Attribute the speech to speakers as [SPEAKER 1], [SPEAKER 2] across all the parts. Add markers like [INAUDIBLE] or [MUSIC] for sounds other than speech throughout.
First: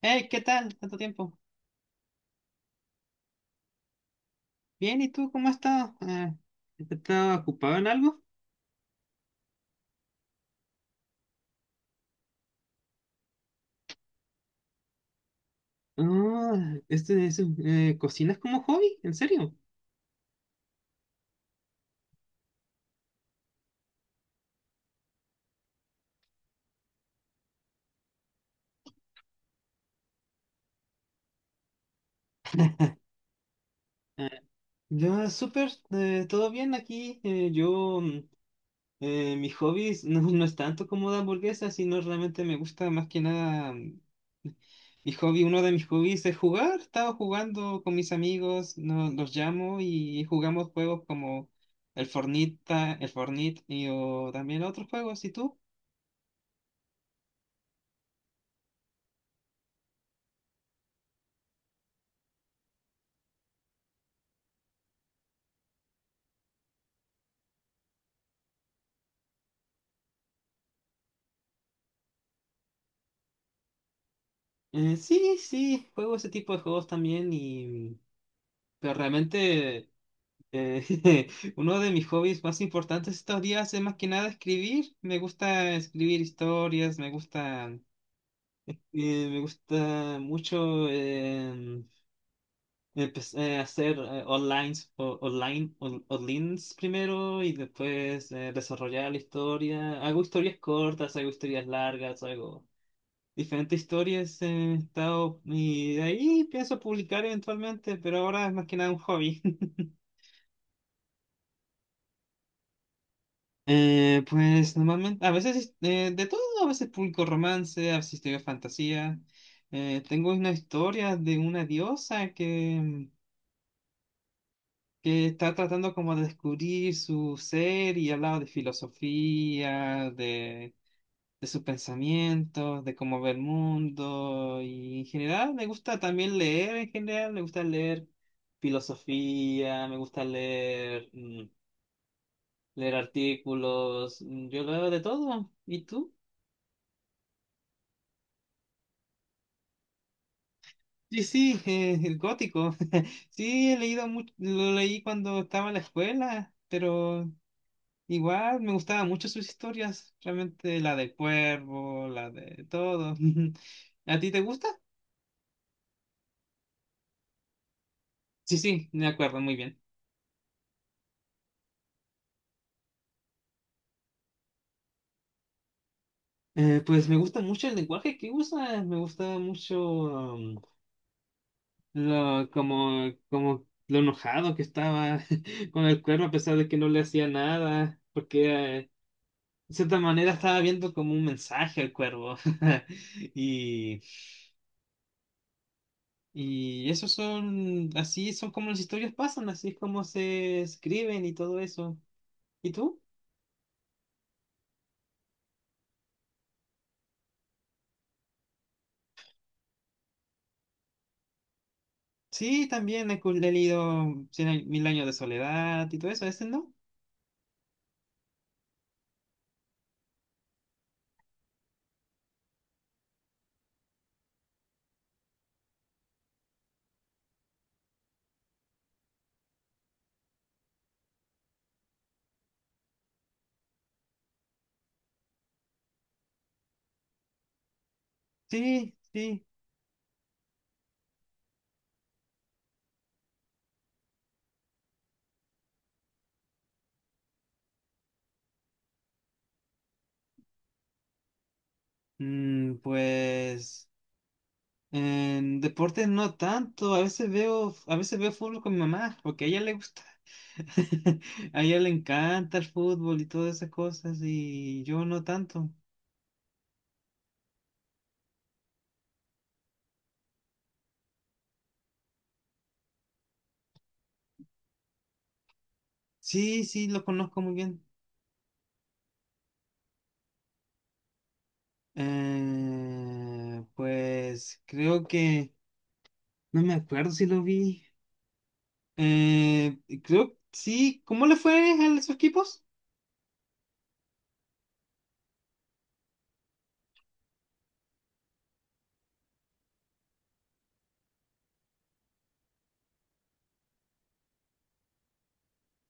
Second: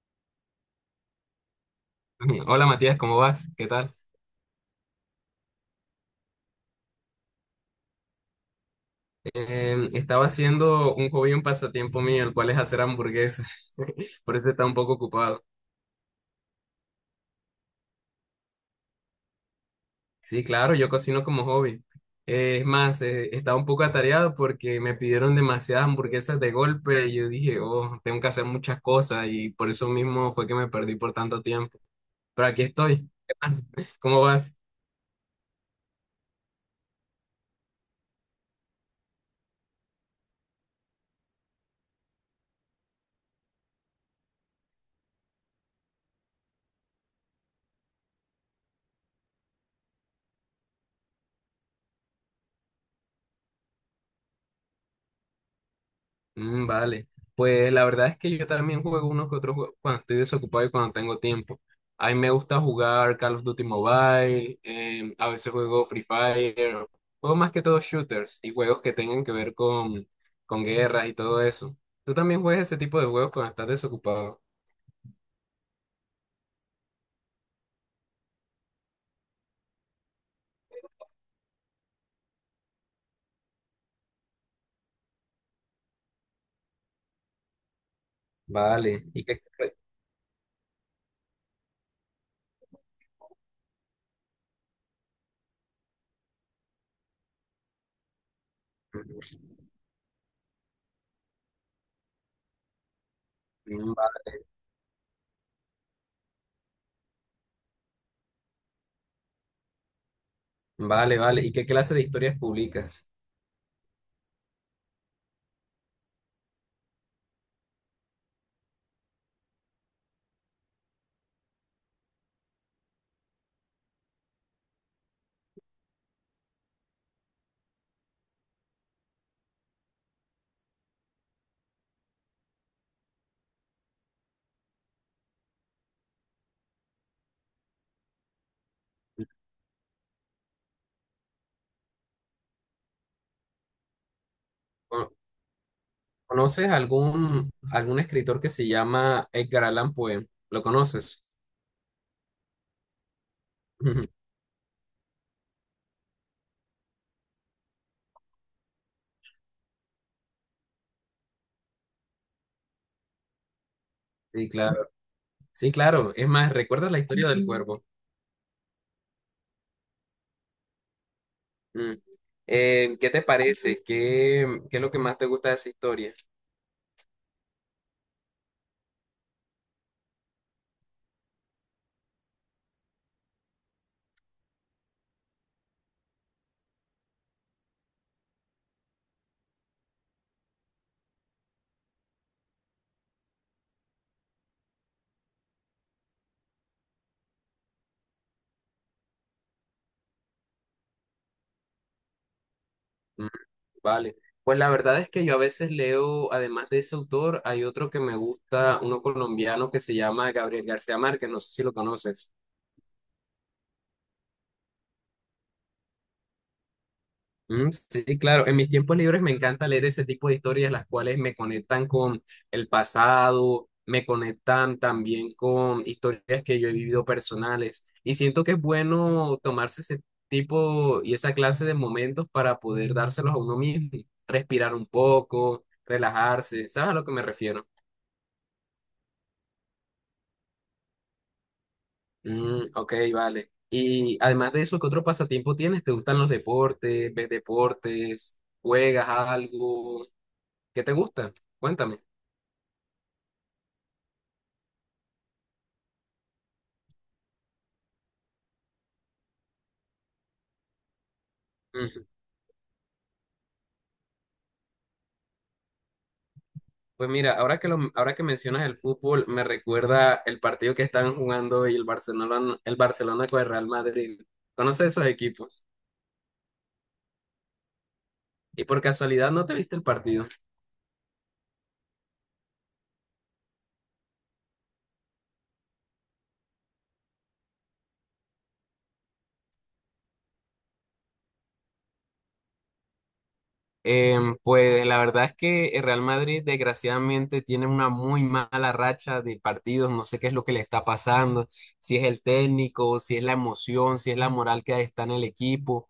[SPEAKER 1] Hey, ¿qué tal? ¿Tanto tiempo?
[SPEAKER 2] Hola Matías, ¿cómo vas? ¿Qué tal?
[SPEAKER 1] Bien, ¿y tú cómo has estado? ¿Estás ocupado en algo?
[SPEAKER 2] Estaba haciendo un hobby, un pasatiempo mío, el cual es hacer hamburguesas. [LAUGHS] Por eso está un poco ocupado.
[SPEAKER 1] Ah, este, es, ¿Cocinas como hobby? ¿En serio?
[SPEAKER 2] Sí, claro, yo cocino como hobby. Es más, estaba un poco atareado porque me pidieron demasiadas hamburguesas de golpe y yo dije, oh, tengo que hacer muchas cosas y por eso mismo fue que me perdí por tanto tiempo. Pero aquí estoy. ¿Qué más? [LAUGHS] ¿Cómo
[SPEAKER 1] Ah,
[SPEAKER 2] vas?
[SPEAKER 1] Ya, súper, todo bien aquí. Mis hobbies no es tanto como de hamburguesas, sino realmente me gusta más que nada. Mi hobby, uno de mis hobbies es jugar. Estaba jugando con mis amigos, los llamo y jugamos juegos como el Fornita, el Fornite y o también otros juegos. ¿Y tú?
[SPEAKER 2] Mm, vale, pues la verdad es que yo también juego uno que otro juego cuando estoy desocupado y cuando tengo tiempo. A mí me gusta jugar Call of Duty Mobile, a veces juego Free Fire, juego más que todo shooters y juegos que tengan que ver con guerras y todo eso. ¿Tú también juegas ese tipo de juegos cuando estás desocupado?
[SPEAKER 1] Sí, sí, juego ese tipo de juegos también y... Pero realmente eh, [LAUGHS] uno de mis hobbies más importantes estos días es más que nada escribir. Me gusta escribir historias,
[SPEAKER 2] Vale, ¿y
[SPEAKER 1] me
[SPEAKER 2] qué,
[SPEAKER 1] gusta mucho hacer online, online, onlines primero y después desarrollar la historia. Hago historias cortas, hago historias largas, hago... diferentes
[SPEAKER 2] Mm, va-
[SPEAKER 1] historias he estado y de ahí pienso publicar eventualmente, pero ahora es más que nada un hobby. [LAUGHS]
[SPEAKER 2] vale, ¿y qué clase de historias publicas?
[SPEAKER 1] Pues normalmente, a veces de todo, a veces publico romance, a veces escribo fantasía. Tengo una historia de una diosa que está tratando como de descubrir su ser y hablaba de filosofía, de sus pensamientos, de cómo ve el mundo y en general me gusta también leer, en general me gusta leer filosofía, me gusta leer, leer artículos, yo leo de
[SPEAKER 2] ¿Cono-
[SPEAKER 1] todo. ¿Y tú?
[SPEAKER 2] ¿Conoces algún, algún escritor que se llama Edgar Allan Poe? ¿Lo
[SPEAKER 1] Sí,
[SPEAKER 2] conoces?
[SPEAKER 1] sí, el gótico. [LAUGHS] Sí, he leído
[SPEAKER 2] [LAUGHS]
[SPEAKER 1] mucho, lo leí cuando estaba en la escuela, pero igual me gustaban mucho sus historias, realmente la del cuervo, la de todo. [LAUGHS] ¿A ti te
[SPEAKER 2] Sí,
[SPEAKER 1] gusta?
[SPEAKER 2] claro. Sí, claro. Es más, ¿recuerdas la historia del cuervo?
[SPEAKER 1] Sí, sí, me acuerdo muy bien.
[SPEAKER 2] Mm. ¿Qué te parece? ¿Qué, qué es lo que más te gusta de esa historia?
[SPEAKER 1] Pues me gusta mucho el lenguaje que usa, me gusta mucho um, lo, como, como lo enojado que estaba [LAUGHS] con el cuervo a pesar de que no le hacía nada, porque eh, de cierta manera estaba viendo como un mensaje al cuervo. [LAUGHS] Y, y eso son, así son como las historias pasan, así es como se escriben y todo eso. ¿Y tú?
[SPEAKER 2] Mm, vale. Pues la verdad es que yo a veces leo, además de ese autor, hay otro que me gusta, uno colombiano que se llama Gabriel García Márquez, no sé si lo conoces.
[SPEAKER 1] Sí, también he leído Mil Años de Soledad y todo eso, ¿ese no?
[SPEAKER 2] Mm, sí, claro. En mis tiempos libres me encanta leer ese tipo de historias, las cuales me conectan con el pasado, me conectan también con historias que yo he vivido personales. Y siento que es bueno tomarse ese tipo y esa clase de momentos para poder dárselos a uno mismo, respirar un poco, relajarse. ¿Sabes a lo que me refiero?
[SPEAKER 1] Sí, sí.
[SPEAKER 2] Mm, ok, vale. Y además de eso, ¿qué otro pasatiempo tienes? ¿Te gustan los deportes? ¿Ves deportes? ¿Juegas algo? ¿Qué te gusta? Cuéntame.
[SPEAKER 1] Mm, pues en deporte no tanto, a veces veo fútbol con mi mamá, porque a ella le gusta, [LAUGHS] a ella le
[SPEAKER 2] Ujú.
[SPEAKER 1] encanta el fútbol y todas esas cosas, y yo no tanto.
[SPEAKER 2] Pues mira, ahora que lo, ahora que mencionas el fútbol, me recuerda el partido que estaban jugando y el Barcelona con el Real Madrid. ¿Conoces esos equipos?
[SPEAKER 1] Sí, sí, lo conozco muy bien.
[SPEAKER 2] Y por casualidad no te viste el partido.
[SPEAKER 1] Pues creo que, no me acuerdo si lo vi. Eh, creo, sí, ¿cómo le fue a esos equipos?
[SPEAKER 2] Pues la verdad es que el Real Madrid desgraciadamente tiene una muy mala racha de partidos, no sé qué es lo que le está pasando, si es el técnico, si es la emoción, si es la moral que está en el equipo.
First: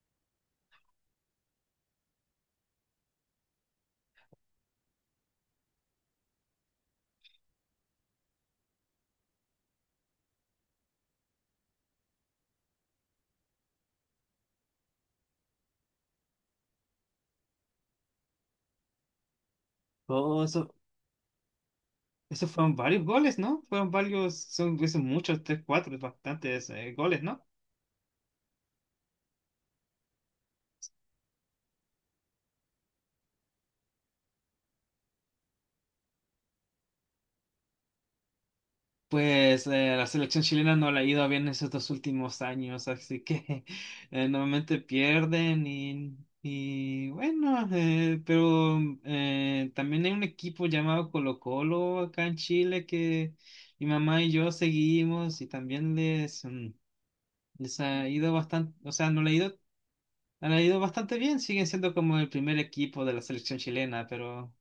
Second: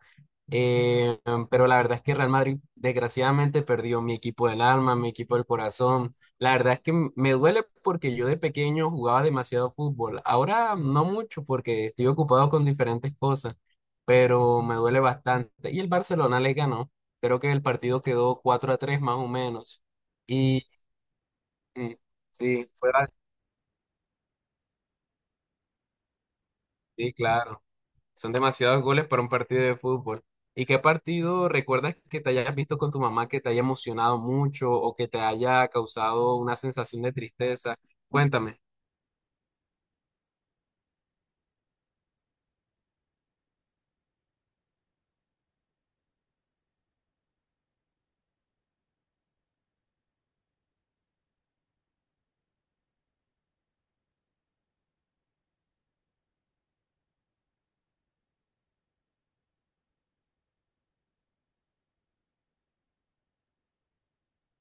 [SPEAKER 2] Em, pero la verdad es que Real Madrid desgraciadamente perdió, mi equipo del alma, mi equipo del corazón, la verdad es que me duele porque yo de pequeño jugaba demasiado fútbol, ahora no mucho porque estoy ocupado con diferentes cosas, pero me duele bastante y el Barcelona le ganó. Creo que el partido quedó 4-3 más o menos. Y
[SPEAKER 1] Oh,
[SPEAKER 2] mm,
[SPEAKER 1] esos
[SPEAKER 2] sí,
[SPEAKER 1] fueron
[SPEAKER 2] fue
[SPEAKER 1] varios
[SPEAKER 2] bas-
[SPEAKER 1] goles, ¿no? Fueron varios, son, son muchos, tres, cuatro, bastantes
[SPEAKER 2] sí,
[SPEAKER 1] goles, ¿no?
[SPEAKER 2] claro. Son demasiados goles para un partido de fútbol. ¿Y qué partido recuerdas que te hayas visto con tu mamá que te haya emocionado mucho o que te haya causado una sensación de tristeza? Cuéntame.
[SPEAKER 1] Pues la selección chilena no le ha ido bien en esos dos últimos años, así que [LAUGHS] normalmente pierden y bueno, pero también hay un equipo llamado Colo Colo acá en Chile que mi mamá y yo seguimos y también les, les ha ido bastante, o sea, no le ha ido. Han ido bastante bien, siguen siendo como el primer equipo de la selección chilena, pero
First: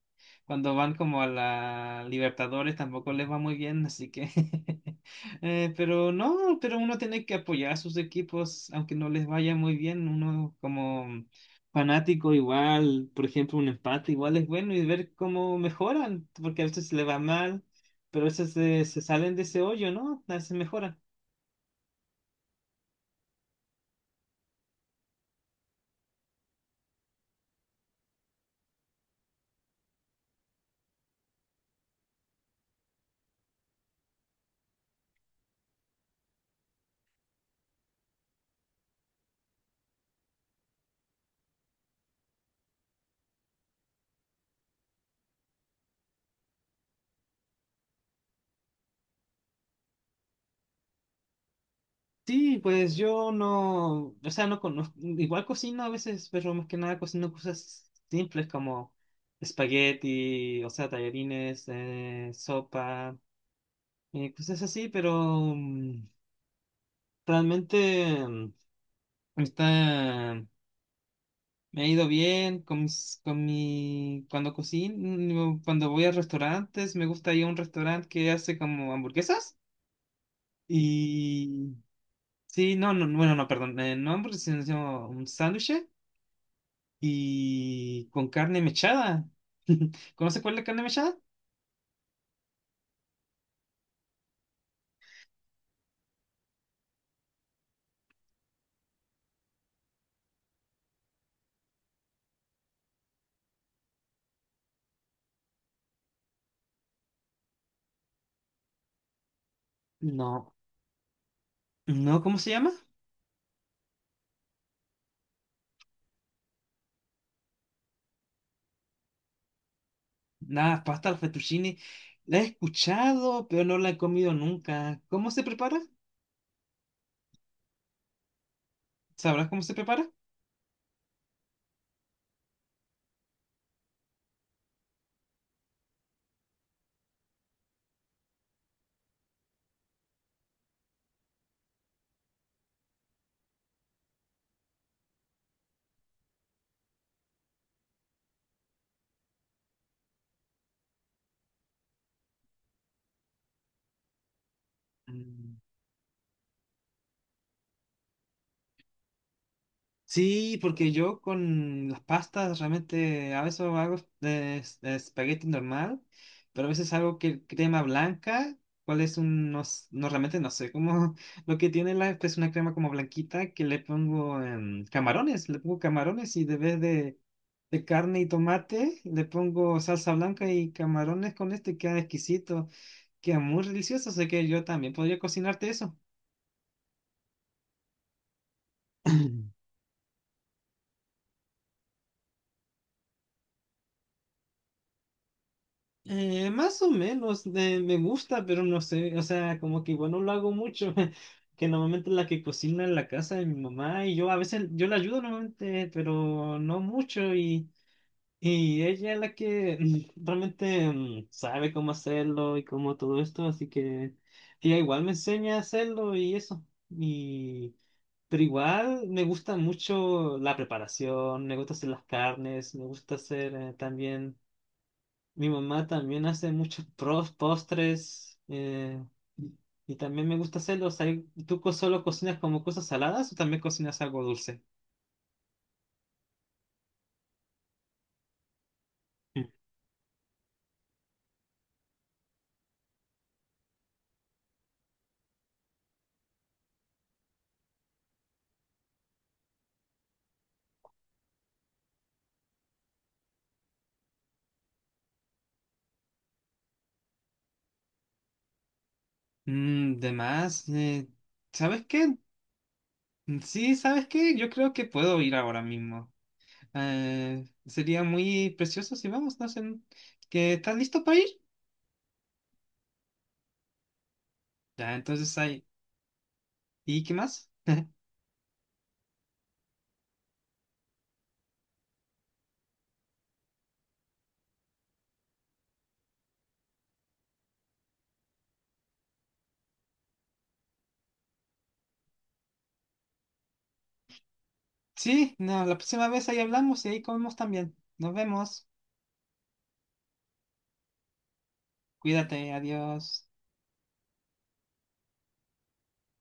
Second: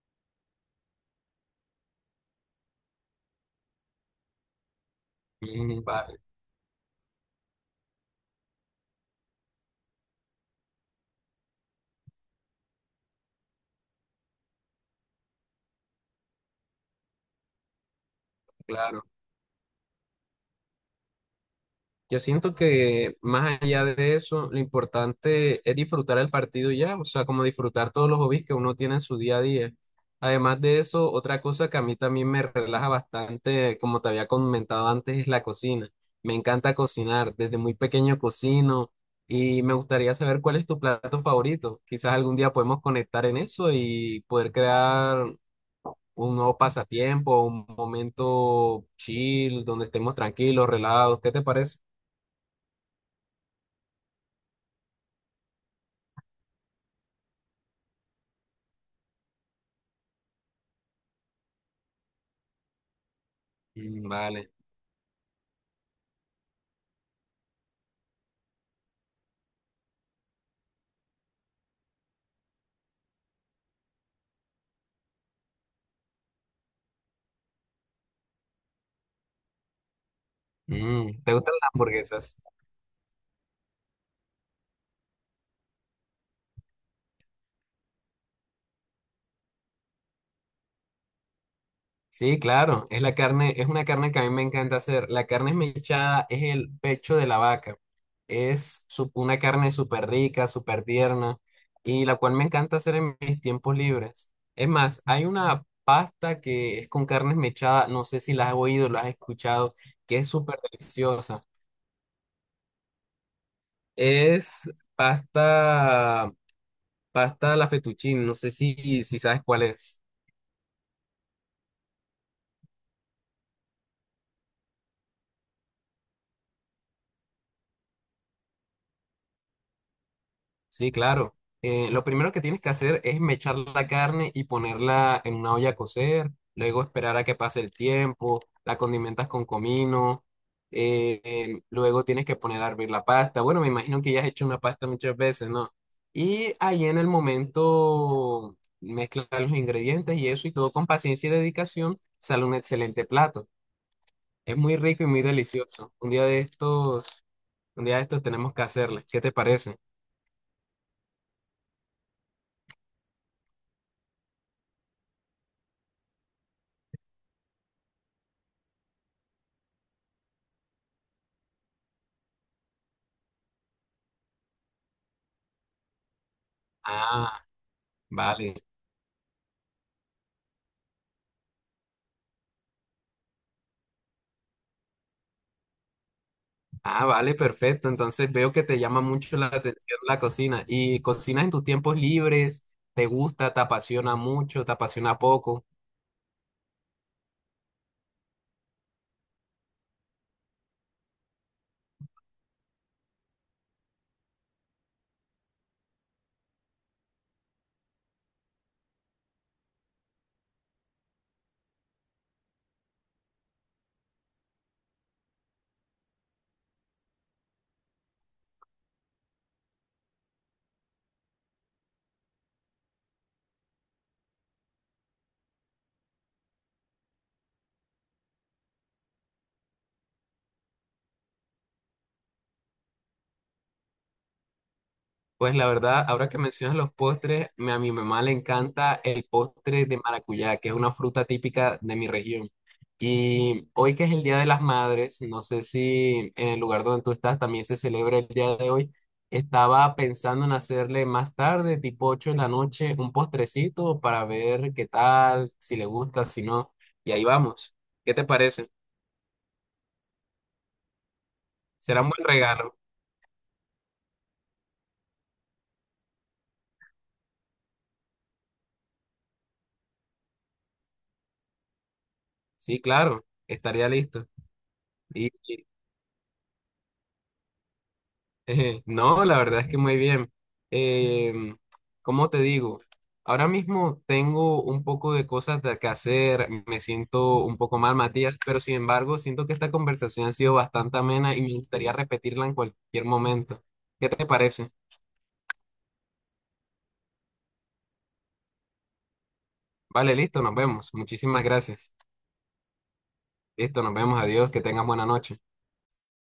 [SPEAKER 1] cuando van como a la Libertadores tampoco les va muy bien, así que... [LAUGHS]
[SPEAKER 2] Mm,
[SPEAKER 1] pero
[SPEAKER 2] vale,
[SPEAKER 1] no, pero uno tiene que apoyar a sus equipos, aunque no les vaya muy bien, uno como fanático igual, por ejemplo, un empate igual es bueno y ver cómo mejoran, porque a veces le va mal, pero a veces se
[SPEAKER 2] claro.
[SPEAKER 1] salen de ese hoyo, ¿no? A veces mejoran.
[SPEAKER 2] Yo siento que más allá de eso, lo importante es disfrutar el partido y ya, o sea, como disfrutar todos los hobbies que uno tiene en su día a día. Además de eso, otra cosa que a mí también me relaja bastante, como te había comentado antes, es la cocina. Me encanta cocinar, desde muy pequeño cocino y me gustaría saber cuál es tu plato favorito. Quizás algún día podemos conectar en eso y poder crear un nuevo pasatiempo, un momento chill, donde estemos tranquilos, relajados. ¿Qué te parece?
[SPEAKER 1] Sí, pues yo no, o sea, no conozco, igual cocino a veces, pero más que nada cocino cosas simples como espagueti, o sea, tallarines, sopa,
[SPEAKER 2] Mm, vale.
[SPEAKER 1] cosas así, pero mm, realmente mm, está, me ha ido bien con mis, con mi, cuando cocino, cuando voy a restaurantes, me gusta ir a un restaurante que hace como hamburguesas
[SPEAKER 2] Mm, ¿te gustan las
[SPEAKER 1] y,
[SPEAKER 2] hamburguesas?
[SPEAKER 1] sí, no, no, bueno, no, perdón, no hamburguesas, sino un sándwich y con carne mechada. [LAUGHS] ¿Conoces cuál es la carne mechada?
[SPEAKER 2] Sí, claro. Es la carne, es una carne que a mí me encanta hacer. La carne esmechada es el pecho de la vaca. Es una carne súper rica, súper tierna y la cual me encanta hacer en mis tiempos libres. Es más, hay una pasta que es con carne esmechada, no sé si la has oído, la has escuchado, que es
[SPEAKER 1] No,
[SPEAKER 2] súper deliciosa.
[SPEAKER 1] no, ¿cómo se llama?
[SPEAKER 2] Es pasta, pasta a la fettuccine, no sé si, si sabes cuál es.
[SPEAKER 1] La pasta al fettuccine. La he escuchado, pero no la he comido nunca. ¿Cómo se prepara? ¿Sabrás cómo se prepara?
[SPEAKER 2] Sí, claro. Lo primero que tienes que hacer es mechar la carne y ponerla en una olla a cocer, luego esperar a que pase el tiempo, la condimentas con comino, luego tienes que poner a hervir la pasta. Bueno, me imagino que ya has hecho una pasta muchas veces, ¿no? Y ahí en el momento mezclas los ingredientes y eso y todo con paciencia y dedicación sale un excelente plato. Es muy rico y muy delicioso. Un día de estos tenemos que hacerle. ¿Qué te parece?
[SPEAKER 1] Sí, porque yo con las pastas realmente a veces hago de, de espagueti normal, pero a veces hago que crema blanca, cuál es un, no, no, realmente no sé, cómo [LAUGHS] lo que tiene la, es una crema como blanquita que le pongo camarones, le pongo camarones y de vez
[SPEAKER 2] Ah,
[SPEAKER 1] de carne y
[SPEAKER 2] vale.
[SPEAKER 1] tomate le pongo salsa blanca y camarones con este, queda exquisito, queda muy delicioso, así que yo también podría cocinarte eso.
[SPEAKER 2] Ah, vale, perfecto. Entonces veo que te llama mucho la
[SPEAKER 1] [CLEARS THROAT]
[SPEAKER 2] atención la cocina. ¿Y cocinas en tus tiempos libres? ¿Te gusta? ¿Te apasiona mucho? ¿Te apasiona poco?
[SPEAKER 1] Más o menos, me gusta, pero no sé, o sea, como que igual no lo hago mucho, [LAUGHS] que normalmente la que cocina en la casa de mi mamá y yo a veces, yo la ayudo normalmente, pero no mucho y ella es la que [LAUGHS] sabe cómo hacerlo y cómo todo esto, así que ella igual me enseña a hacerlo y eso, y, pero igual me gusta mucho la preparación, me gusta hacer las carnes, me gusta hacer también... Mi mamá también hace muchos postres y también me gusta hacerlos. ¿Tú solo cocinas como cosas saladas o también cocinas algo dulce?
[SPEAKER 2] Pues la verdad, ahora que mencionas los postres, a mi mamá le encanta el postre de maracuyá, que es una fruta típica de mi región. Y hoy que es el Día de las Madres, no sé si en el lugar donde tú estás también se celebra el día de hoy, estaba pensando en hacerle más tarde, tipo 8 de la noche, un postrecito para ver qué tal, si le gusta, si no. Y ahí vamos. ¿Qué te parece?
[SPEAKER 1] Mm, de más, ¿sabes
[SPEAKER 2] Será un
[SPEAKER 1] qué?
[SPEAKER 2] buen regalo.
[SPEAKER 1] Sí, ¿sabes qué? Yo creo que puedo ir ahora mismo. Sería muy precioso si vamos, no sé, ¿que estás listo para ir?
[SPEAKER 2] Sí, claro, estaría listo.
[SPEAKER 1] Ya,
[SPEAKER 2] Y
[SPEAKER 1] entonces ahí. ¿Y qué más? [LAUGHS]
[SPEAKER 2] [LAUGHS] No, la verdad es que muy bien. Em, ¿Cómo te digo? Ahora mismo tengo un poco de cosas que hacer, me siento un poco mal, Matías, pero sin embargo siento que esta conversación ha sido bastante amena y me gustaría repetirla en cualquier momento. ¿Qué te parece?
[SPEAKER 1] Sí, no, la próxima vez ahí hablamos y ahí comemos también. Nos vemos.
[SPEAKER 2] Vale, listo, nos vemos. Muchísimas gracias.
[SPEAKER 1] Cuídate, adiós.
[SPEAKER 2] Listo, nos vemos. Adiós, que tengas buena noche.